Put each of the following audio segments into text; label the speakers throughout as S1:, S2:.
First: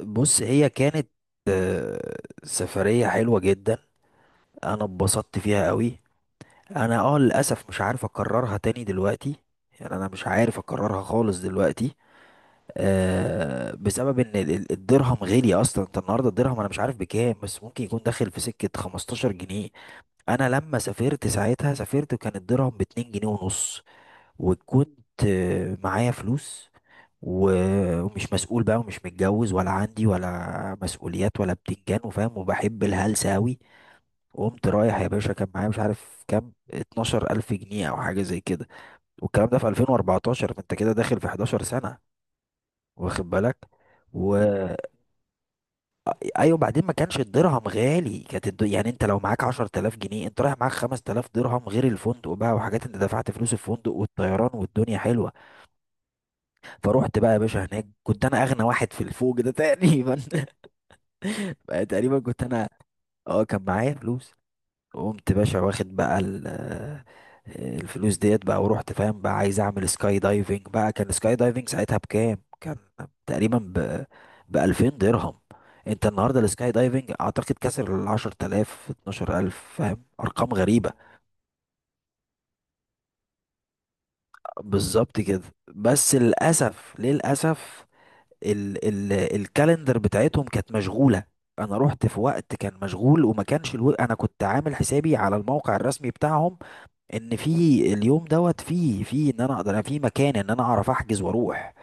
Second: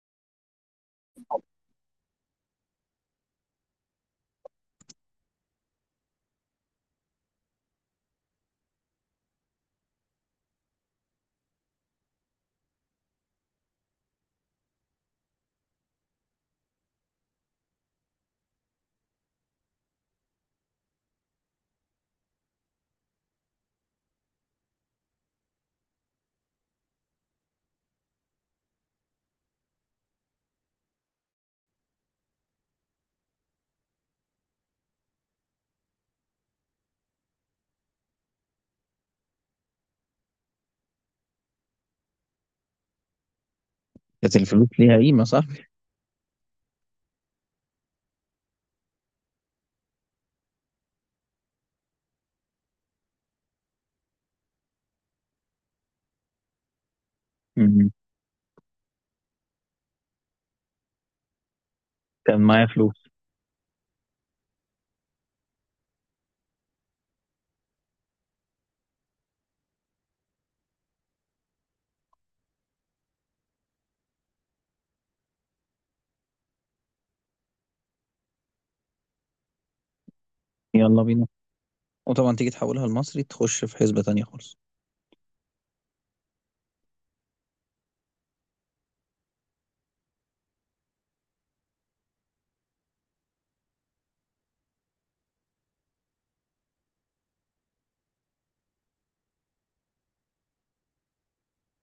S1: بص هي كانت آه، سفرية حلوة جدا. انا اتبسطت فيها قوي. انا للاسف مش عارف اكررها تاني دلوقتي. يعني انا مش عارف اكررها خالص دلوقتي. بسبب ان الدرهم غالي اصلا. انت النهارده الدرهم انا مش عارف بكام، بس ممكن يكون داخل في سكة 15 جنيه. انا لما سافرت ساعتها سافرت وكان الدرهم ب 2 جنيه ونص، وكنت معايا فلوس، ومش مسؤول بقى، ومش متجوز ولا عندي ولا مسؤوليات ولا بتنجان وفاهم، وبحب الهلسة أوي. وقمت رايح يا باشا، كان معايا مش عارف كام، 12 ألف جنيه أو حاجة زي كده. والكلام ده في 2014، فأنت كده داخل في 11 سنة، واخد بالك؟ و
S2: كانت الفلوس ليها قيمة صح؟
S1: أيوة، بعدين ما كانش الدرهم غالي. كانت يعني أنت لو معاك 10000 جنيه أنت رايح معاك 5000 درهم غير الفندق بقى وحاجات. أنت دفعت فلوس الفندق والطيران والدنيا حلوة. فروحت بقى يا باشا هناك،
S2: مم.
S1: كنت انا اغنى واحد في الفوج ده تقريبا بقى تقريبا
S2: كان
S1: كنت
S2: معايا
S1: انا،
S2: فلوس.
S1: اه كان معايا فلوس. وقمت باشا واخد بقى الفلوس ديت بقى، ورحت فاهم بقى عايز اعمل سكاي دايفنج بقى. كان سكاي دايفنج ساعتها بكام؟ كان تقريبا ب 2000 درهم. انت النهارده السكاي دايفنج اعتقد كسر ال 10000، 12000، فاهم؟ ارقام غريبة.
S2: يلا بينا. وطبعا تيجي تحولها لمصري، تخش في حسبة تانية خالص.
S1: بالظبط كده. بس للاسف للاسف ال ال الكالندر بتاعتهم كانت مشغولة. انا رحت في وقت كان مشغول، وما كانش انا كنت عامل حسابي على الموقع الرسمي بتاعهم ان في اليوم دوت، في في ان انا اقدر، أنا في مكان، ان انا اعرف احجز واروح.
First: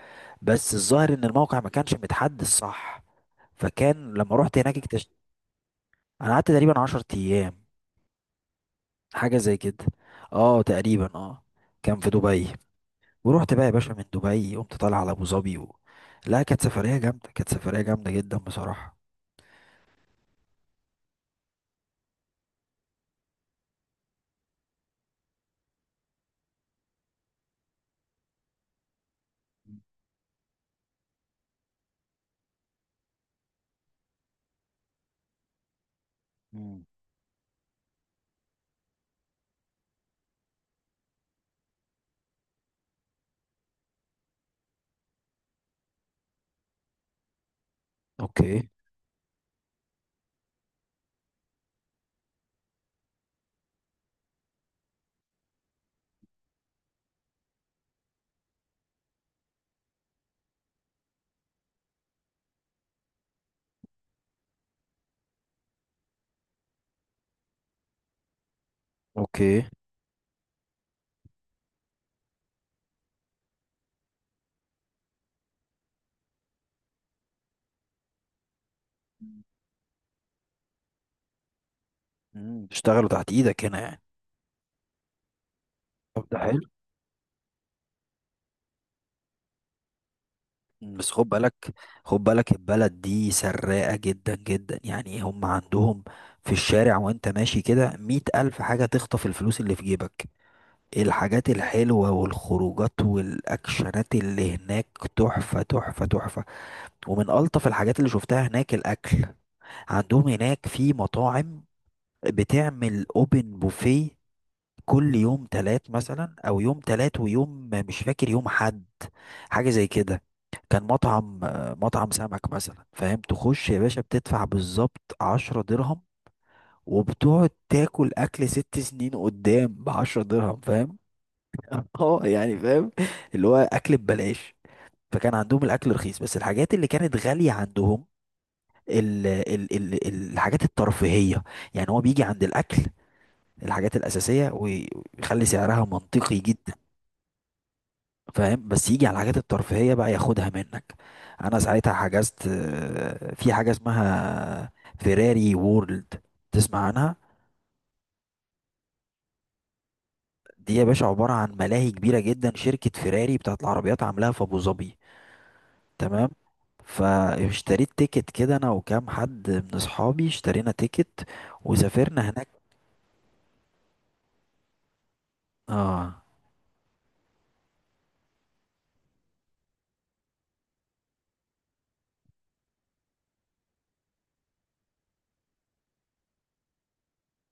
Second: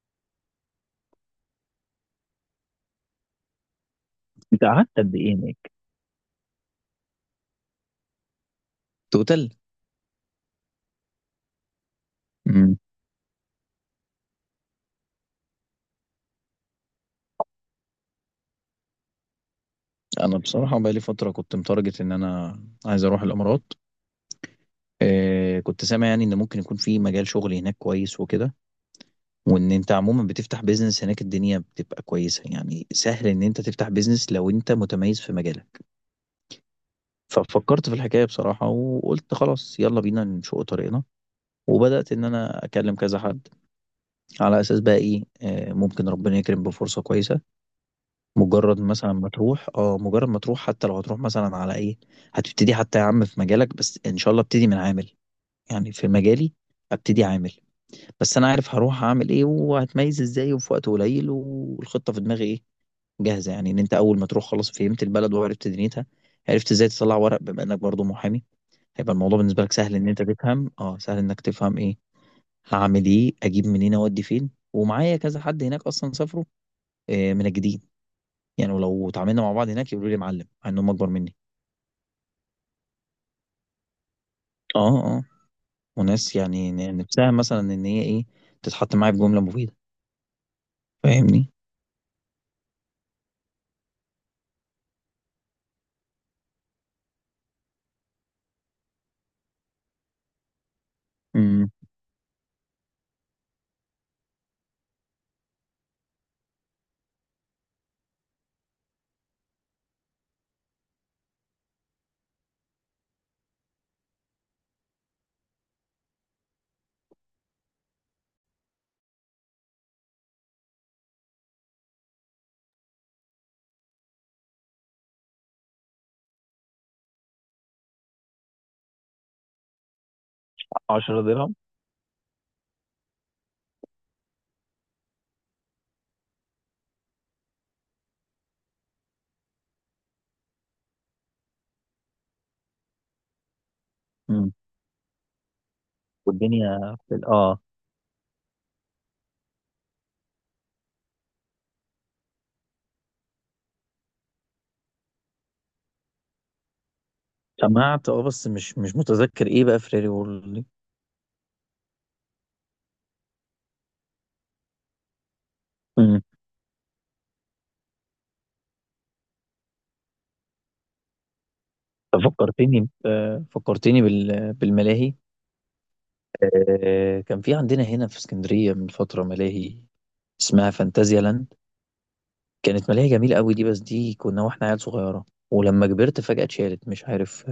S1: بس الظاهر ان الموقع ما كانش متحدث صح. فكان لما رحت
S2: انت
S1: هناك
S2: قعدت
S1: اكتشفت.
S2: قد ايه هناك؟
S1: انا قعدت تقريبا 10 ايام، حاجة
S2: توتال.
S1: زي كده، اه تقريبا اه. كان في دبي.
S2: مم.
S1: ورحت بقى يا باشا من دبي قمت طالع على ابو ظبي لا كانت سفرية جامدة، كانت سفرية جامدة جدا بصراحة.
S2: انا بصراحة بقالي فترة كنت متارجت ان انا عايز اروح الامارات. كنت سامع يعني ان ممكن يكون في مجال شغل هناك كويس وكده. وان انت عموما بتفتح بيزنس هناك الدنيا بتبقى كويسة، يعني سهل ان انت تفتح بيزنس لو انت متميز في مجالك. ففكرت في الحكاية بصراحة وقلت خلاص يلا بينا نشق طريقنا. وبدأت ان انا اكلم كذا حد، على اساس بقى ايه، ممكن ربنا يكرم بفرصه كويسه.
S1: اوكي،
S2: مجرد مثلا ما تروح، مجرد ما تروح حتى لو هتروح مثلا على ايه. هتبتدي حتى يا عم في مجالك، بس ان شاء الله ابتدي من عامل، يعني في مجالي ابتدي عامل. بس انا عارف هروح اعمل ايه وهتميز ازاي وفي وقت قليل، والخطه في دماغي ايه جاهزه. يعني ان انت اول ما تروح خلاص فهمت البلد وعرفت دنيتها، عرفت ازاي تطلع ورق. بما انك برضو محامي، هيبقى الموضوع
S1: اوكي.
S2: بالنسبه لك سهل، ان انت تفهم، سهل انك تفهم ايه هعمل، ايه اجيب منين اودي فين. ومعايا كذا حد هناك اصلا سافروا من الجديد. يعني ولو اتعاملنا مع بعض هناك يقولوا لي معلم، مع انهم اكبر مني.
S1: مم. اشتغلوا تحت ايدك هنا يعني.
S2: اه. اه.
S1: طب
S2: وناس
S1: ده حلو.
S2: يعني نفسها مثلا ان هي ايه تتحط معايا في جمله مفيده،
S1: مم. بس خد
S2: فاهمني.
S1: بالك. خد بالك البلد دي سراقة جدا جدا، يعني هم عندهم في الشارع وانت ماشي كده مية ألف حاجة تخطف الفلوس اللي في جيبك. الحاجات
S2: امم.
S1: الحلوة والخروجات والأكشنات اللي هناك، تحفة تحفة تحفة. ومن ألطف الحاجات اللي شفتها هناك الأكل. عندهم هناك في مطاعم بتعمل اوبن بوفيه كل يوم تلات مثلا، او يوم تلات ويوم مش فاكر يوم حد، حاجه زي كده. كان مطعم سمك مثلا، فاهم؟ تخش يا باشا بتدفع بالظبط 10 درهم، وبتقعد تاكل اكل 6 سنين قدام بعشرة درهم، فاهم؟
S2: 10 درهم.
S1: اه يعني فاهم. اللي هو اكل ببلاش. فكان عندهم الاكل رخيص، بس الحاجات اللي كانت غاليه عندهم ال ال ال الحاجات الترفيهيه. يعني هو بيجي عند الاكل الحاجات الاساسيه
S2: امم.
S1: ويخلي سعرها منطقي جدا.
S2: والدنيا في اه
S1: فاهم؟ بس يجي على الحاجات الترفيهية بقى ياخدها منك. انا ساعتها حجزت في حاجة اسمها فيراري وورلد، تسمع عنها؟
S2: سمعت اه بس مش متذكر ايه بقى فريري وورلد دي.
S1: دي يا باشا عبارة عن ملاهي كبيرة جدا، شركة فيراري بتاعت العربيات عاملاها في ابو ظبي،
S2: امم.
S1: تمام. فاشتريت تيكت كده، انا وكام حد من اصحابي اشترينا تيكت، وسافرنا هناك.
S2: ففكرتني، فكرتني بالملاهي.
S1: اه.
S2: كان في عندنا هنا في اسكندريه من فتره ملاهي اسمها فانتازيا لاند، كانت مالية جميلة قوي دي، بس دي كنا واحنا عيال صغيرة. ولما كبرت فجأة اتشالت، مش عارف.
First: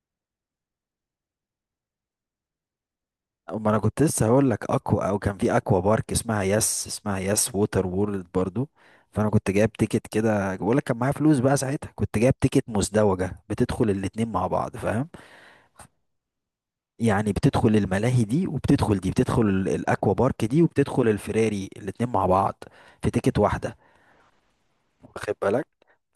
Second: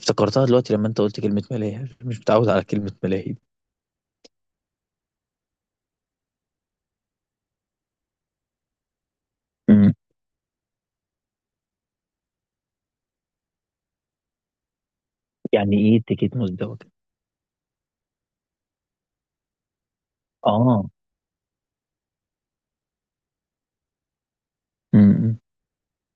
S2: افتكرتها دلوقتي لما انت قلت كلمة ملاهي مش متعود على كلمة ملاهي دي.
S1: ما انا كنت لسه هقول لك اكوا، او كان في اكوا بارك اسمها يس ووتر وورلد برضو. فانا كنت جايب
S2: أمم.
S1: تيكت كده، بقول لك كان معايا فلوس بقى ساعتها، كنت جايب تيكت مزدوجه بتدخل الاتنين مع بعض، فاهم؟
S2: يعني ايه تيكت مزدوجة؟
S1: يعني بتدخل الملاهي دي وبتدخل دي، بتدخل الاكوا بارك دي
S2: اه.
S1: وبتدخل الفراري، الاتنين مع بعض في تيكت واحده، واخد
S2: أمم.
S1: بالك؟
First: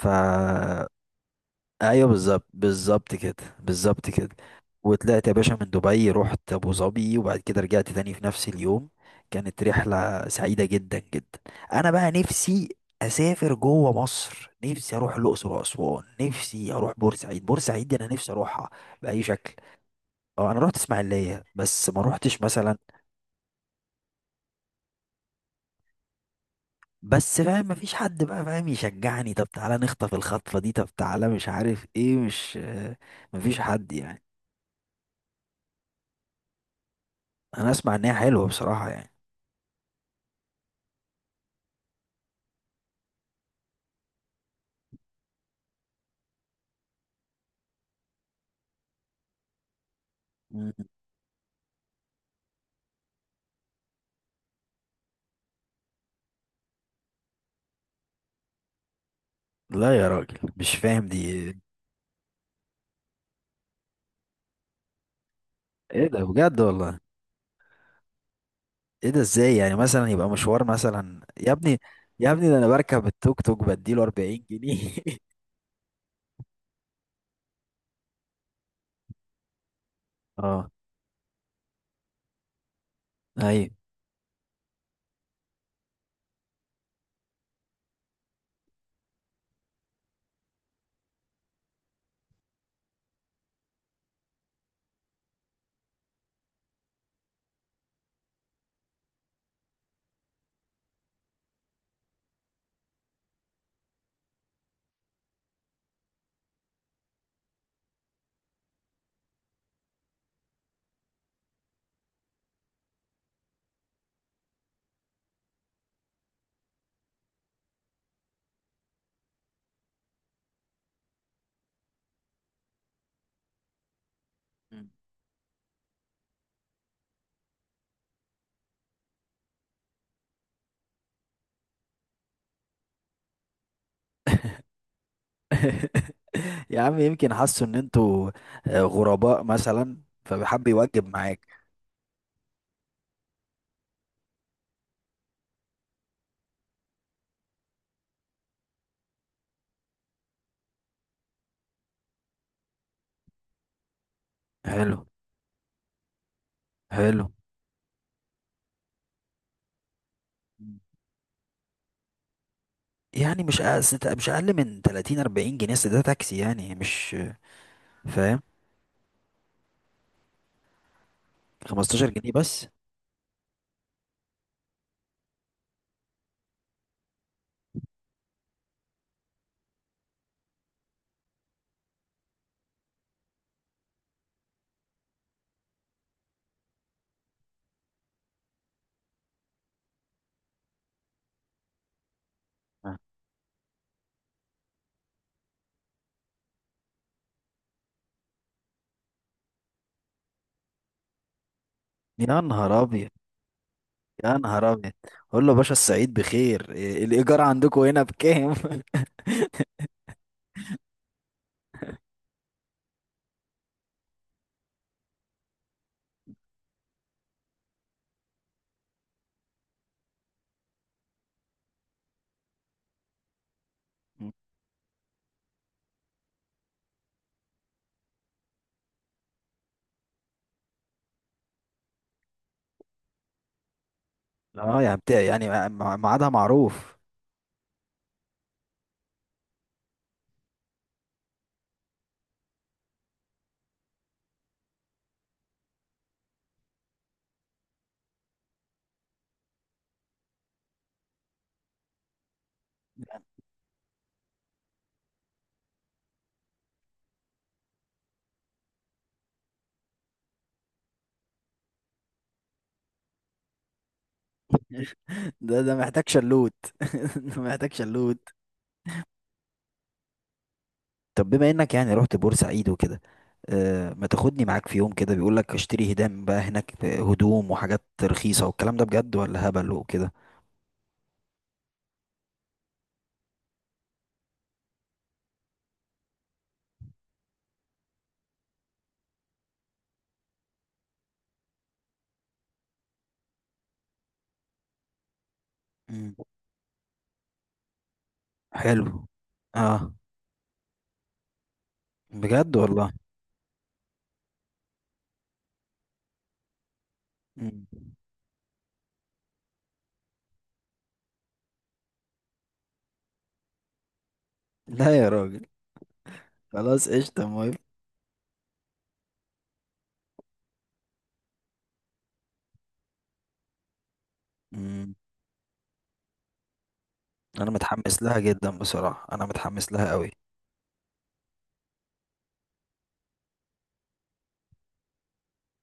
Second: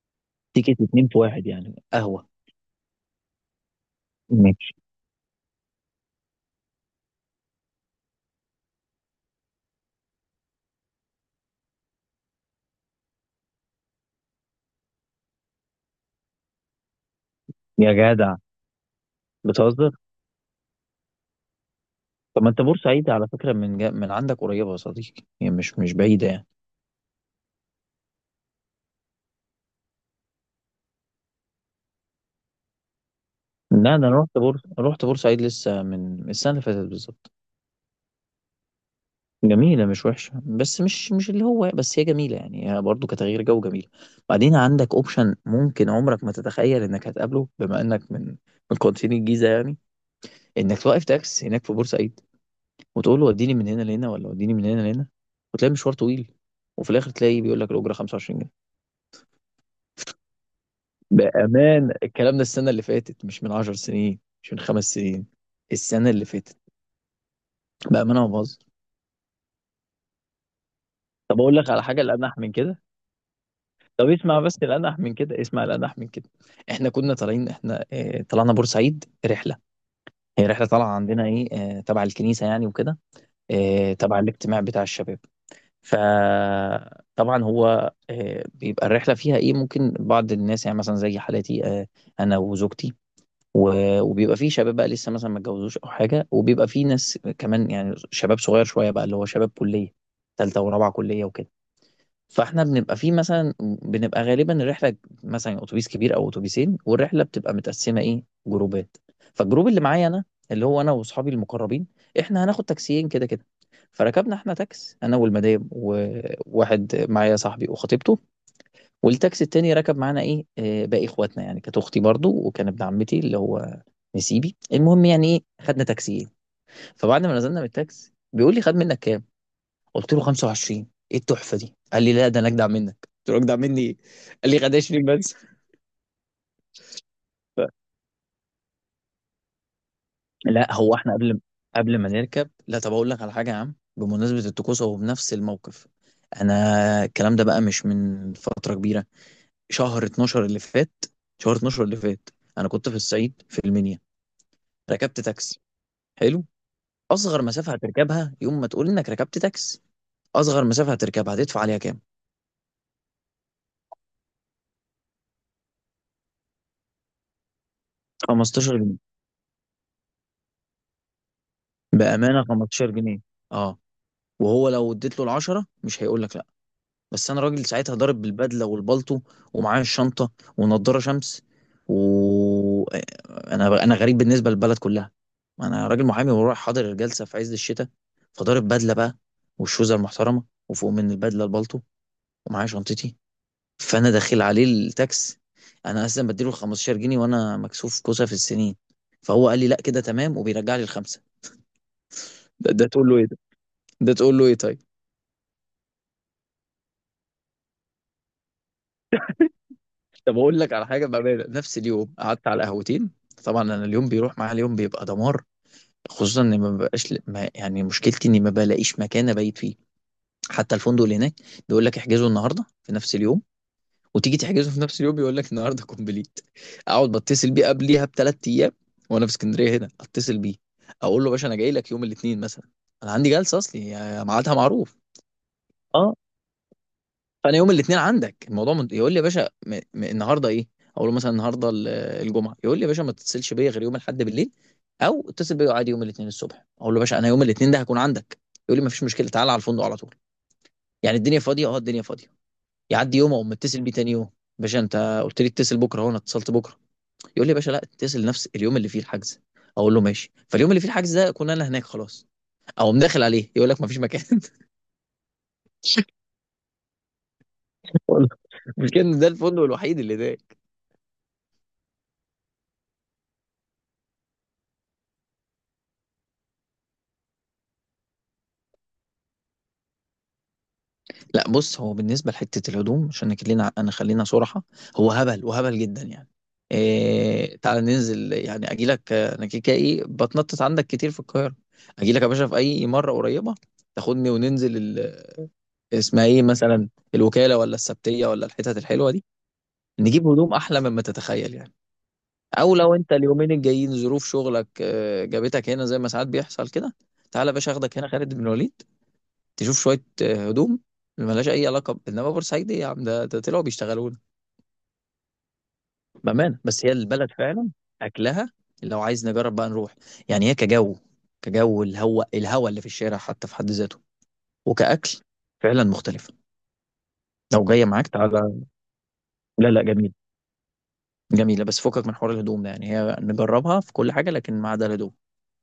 S1: ف
S2: تيكت اتنين في واحد يعني
S1: ايوه
S2: قهوة.
S1: بالظبط، بالظبط كده، بالظبط كده.
S2: ماشي.
S1: وطلعت يا باشا من دبي رحت ابو ظبي وبعد كده رجعت تاني في نفس اليوم. كانت رحله سعيده جدا جدا. انا بقى نفسي اسافر جوه مصر، نفسي اروح الاقصر واسوان، نفسي اروح بورسعيد. بورسعيد
S2: يا
S1: دي انا نفسي
S2: جدع
S1: اروحها باي شكل.
S2: بتهزر.
S1: اه انا رحت اسماعيليه بس ما رحتش
S2: طب ما انت
S1: مثلا.
S2: بورسعيد على فكرة من عندك قريبة يا صديقي، يعني مش بعيدة يعني.
S1: بس فاهم مفيش حد بقى فاهم يشجعني، طب تعالى نخطف الخطفه دي، طب تعالى مش عارف ايه، مش آه، مفيش حد
S2: لا ده انا
S1: يعني.
S2: رحت بورسعيد لسه من السنة اللي فاتت بالظبط.
S1: انا اسمع ان هي حلوه بصراحه يعني.
S2: جميلة مش وحشة، بس مش اللي هو، بس هي جميلة يعني، هي برضه كتغيير جو جميلة. بعدين عندك اوبشن ممكن عمرك ما تتخيل انك هتقابله، بما انك من قناتين الجيزة يعني،
S1: مم.
S2: انك توقف تاكس هناك في بورسعيد، وتقول له وديني من هنا لهنا ولا وديني من هنا لهنا، وتلاقي مشوار طويل، وفي الاخر تلاقي بيقول لك الأجرة 25 جنيه.
S1: لا يا راجل، مش فاهم دي ايه.
S2: بأمان الكلام ده السنة اللي فاتت، مش من 10 سنين، مش من خمس سنين،
S1: إيه
S2: السنة
S1: ده
S2: اللي فاتت.
S1: بجد والله؟
S2: بأمانة ما بهزر.
S1: ايه ده؟ ازاي يعني مثلا يبقى مشوار مثلا
S2: طب
S1: يا
S2: اقول لك
S1: ابني؟
S2: على حاجة
S1: يا
S2: الأنح
S1: ابني
S2: من
S1: ده انا
S2: كده.
S1: بركب التوك توك بديله
S2: طب اسمع
S1: 40
S2: بس
S1: جنيه
S2: الانح من كده، اسمع الانح من كده. احنا كنا طالعين، احنا اه طلعنا بورسعيد رحله. هي رحله
S1: اه،
S2: طالعه عندنا ايه، اه تبع الكنيسه يعني وكده،
S1: ايوه.
S2: اه تبع الاجتماع بتاع الشباب. فطبعا هو اه بيبقى الرحله فيها ايه، ممكن بعض الناس يعني مثلا زي حالتي اه انا وزوجتي، وبيبقى فيه شباب بقى لسه مثلا ما اتجوزوش او حاجه، وبيبقى فيه ناس كمان يعني شباب صغير شويه بقى، اللي هو شباب كليه ثالثه ورابعه كليه وكده. فاحنا بنبقى فيه مثلا، بنبقى غالبا الرحله مثلا اتوبيس كبير او اتوبيسين، والرحله بتبقى متقسمه ايه جروبات. فالجروب اللي معايا انا، اللي هو انا واصحابي المقربين، احنا هناخد تاكسيين كده كده. فركبنا احنا تاكس، انا والمدام وواحد معايا صاحبي وخطيبته، والتاكسي التاني ركب معانا ايه، باقي اخواتنا يعني، كانت اختي برضو، وكان ابن عمتي اللي هو نسيبي.
S1: مم.
S2: المهم يعني ايه خدنا تاكسيين. فبعد ما نزلنا من التاكس بيقول لي خد منك كام؟ قلت له 25. ايه التحفه دي؟ قال لي لا ده انا اجدع منك. قلت له اجدع مني ايه؟ قال لي خدشني بس.
S1: يا عم يمكن حسوا ان انتوا غرباء مثلا، فحب
S2: لا هو
S1: يوجب
S2: احنا قبل
S1: معاك.
S2: قبل ما نركب لا. طب اقول لك على حاجه يا عم بمناسبه الطقوس، هو بنفس الموقف. انا الكلام ده بقى مش من فتره كبيره، شهر 12 اللي فات، شهر 12 اللي فات. انا كنت في الصعيد في المنيا،
S1: حلو،
S2: ركبت تاكسي. حلو.
S1: حلو.
S2: اصغر مسافه هتركبها يوم ما تقول انك ركبت تاكسي، اصغر
S1: مم.
S2: مسافه هتركبها هتدفع عليها كام؟
S1: يعني مش اقل من 30، 40 جنيه، أصل ده تاكسي يعني مش فاهم.
S2: 15 جنيه،
S1: 15 جنيه
S2: بامانه
S1: بس؟
S2: 15 جنيه. اه. وهو لو اديت له العشرة مش هيقول لك لا. بس انا راجل ساعتها ضارب بالبدله والبلطو، ومعايا الشنطه ونضاره شمس، و انا غريب بالنسبه للبلد كلها، انا راجل محامي ورايح حاضر الجلسه في عز الشتاء، فضارب بدله بقى والشوزه المحترمه وفوق من البدله البلطو ومعايا
S1: آه.
S2: شنطتي. فانا داخل عليه التاكس، انا اصلا بديله 15 جنيه، وانا مكسوف كوسه في السنين. فهو قال لي لا كده تمام، وبيرجع لي الخمسه.
S1: يا
S2: ده,
S1: نهار
S2: ده تقول
S1: ابيض.
S2: له ايه ده؟ ده تقول
S1: يا
S2: له ايه
S1: نهار
S2: طيب؟
S1: ابيض. قول له باشا السعيد بخير، إيه الايجار عندكم هنا بكام؟
S2: طب اقول لك على حاجه بامانه، نفس اليوم قعدت على قهوتين. طبعا انا اليوم بيروح معايا، اليوم بيبقى دمار. خصوصا اني ما ببقاش، ما يعني مشكلتي اني ما بلاقيش مكان ابيت فيه. حتى الفندق اللي هناك بيقول لك احجزه النهارده في نفس اليوم، وتيجي تحجزه في نفس اليوم يقول لك النهارده كومبليت. اقعد بتصل بيه قبليها بثلاث ايام، وانا في اسكندريه هنا اتصل بيه، اقول له باشا انا جاي لك يوم الاثنين مثلا، انا عندي جلسه اصلي يعني ميعادها
S1: اه يا
S2: معروف.
S1: بتاع يعني
S2: اه.
S1: ميعادها معروف.
S2: فانا يوم الاثنين عندك الموضوع يقول لي يا باشا النهارده ايه. اقول له مثلا النهارده الجمعه. يقول لي يا باشا ما تتصلش بيا غير يوم الاحد بالليل، او اتصل بيا عادي يوم الاثنين الصبح. اقول له يا باشا انا يوم الاثنين ده هكون عندك. يقول لي ما فيش مشكله تعالى على الفندق على طول، يعني الدنيا فاضيه اه الدنيا فاضيه. يعدي يوم اقوم متصل بيه تاني يوم، باشا انت قلت لي اتصل بكره اهو انا اتصلت بكره. يقول لي يا باشا لا اتصل نفس اليوم اللي فيه الحجز. اقول له ماشي، فاليوم اللي فيه الحجز ده اكون انا هناك خلاص. اقوم داخل عليه يقول لك ما فيش مكان
S1: ده محتاج شلوت. ده محتاج شلوت.
S2: والله، مش كان ده الفندق الوحيد اللي ده.
S1: طب بما انك يعني رحت بورسعيد وكده، ما تاخدني معاك في يوم كده، بيقول لك اشتري هدام بقى هناك، هدوم وحاجات رخيصة، والكلام ده بجد ولا هبل وكده؟
S2: لا بص، هو بالنسبه لحته الهدوم عشان خلينا انا خلينا صراحه، هو هبل وهبل جدا يعني. إيه تعال ننزل يعني، اجي لك انا كيكا ايه بتنطط عندك كتير في القاهره، اجي لك يا باشا في اي مره قريبه تاخدني وننزل
S1: مم.
S2: اسمها ايه مثلا، الوكاله ولا السبتيه ولا الحتت
S1: حلو.
S2: الحلوه دي،
S1: اه
S2: نجيب هدوم احلى مما تتخيل يعني.
S1: بجد
S2: او
S1: والله.
S2: لو انت اليومين الجايين ظروف شغلك جابتك هنا زي ما ساعات بيحصل كده، تعالى يا
S1: مم.
S2: باشا اخدك هنا خالد بن الوليد تشوف شويه هدوم ملهاش اي علاقه انما بورسعيد ايه يا عم، ده طلعوا بيشتغلوا لنا
S1: لا يا راجل.
S2: بامانه، بس
S1: خلاص
S2: هي
S1: قشطة
S2: البلد
S1: موافق.
S2: فعلا اكلها. لو عايز نجرب بقى نروح، يعني هي كجو، كجو الهواء، الهواء اللي في الشارع حتى في حد ذاته،
S1: مم.
S2: وكاكل فعلا مختلفه.
S1: انا
S2: لو جايه
S1: متحمس
S2: معاك
S1: لها جدا
S2: تعالى.
S1: بصراحه، انا
S2: لا
S1: متحمس
S2: لا
S1: لها قوي.
S2: جميل. جميلة، بس فكك من حوار الهدوم ده، يعني هي نجربها في كل حاجة لكن ما عدا الهدوم.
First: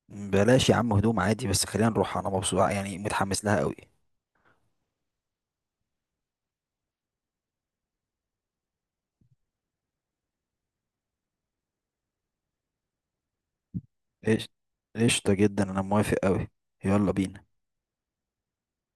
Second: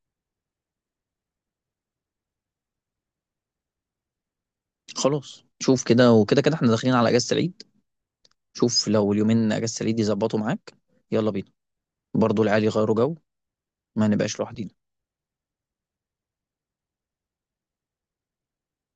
S1: بلاش يا عم هدوم، عادي بس خلينا نروح انا مبسوط يعني متحمس لها قوي.
S2: خلاص شوف كده، وكده كده احنا داخلين على اجازة العيد، شوف لو اليومين اجازة العيد يظبطوا معاك، يلا بينا، برضو العيال يغيروا جو، ما نبقاش
S1: ايش.
S2: لوحدنا.
S1: قشطه جدا، انا موافق قوي. يلا بينا.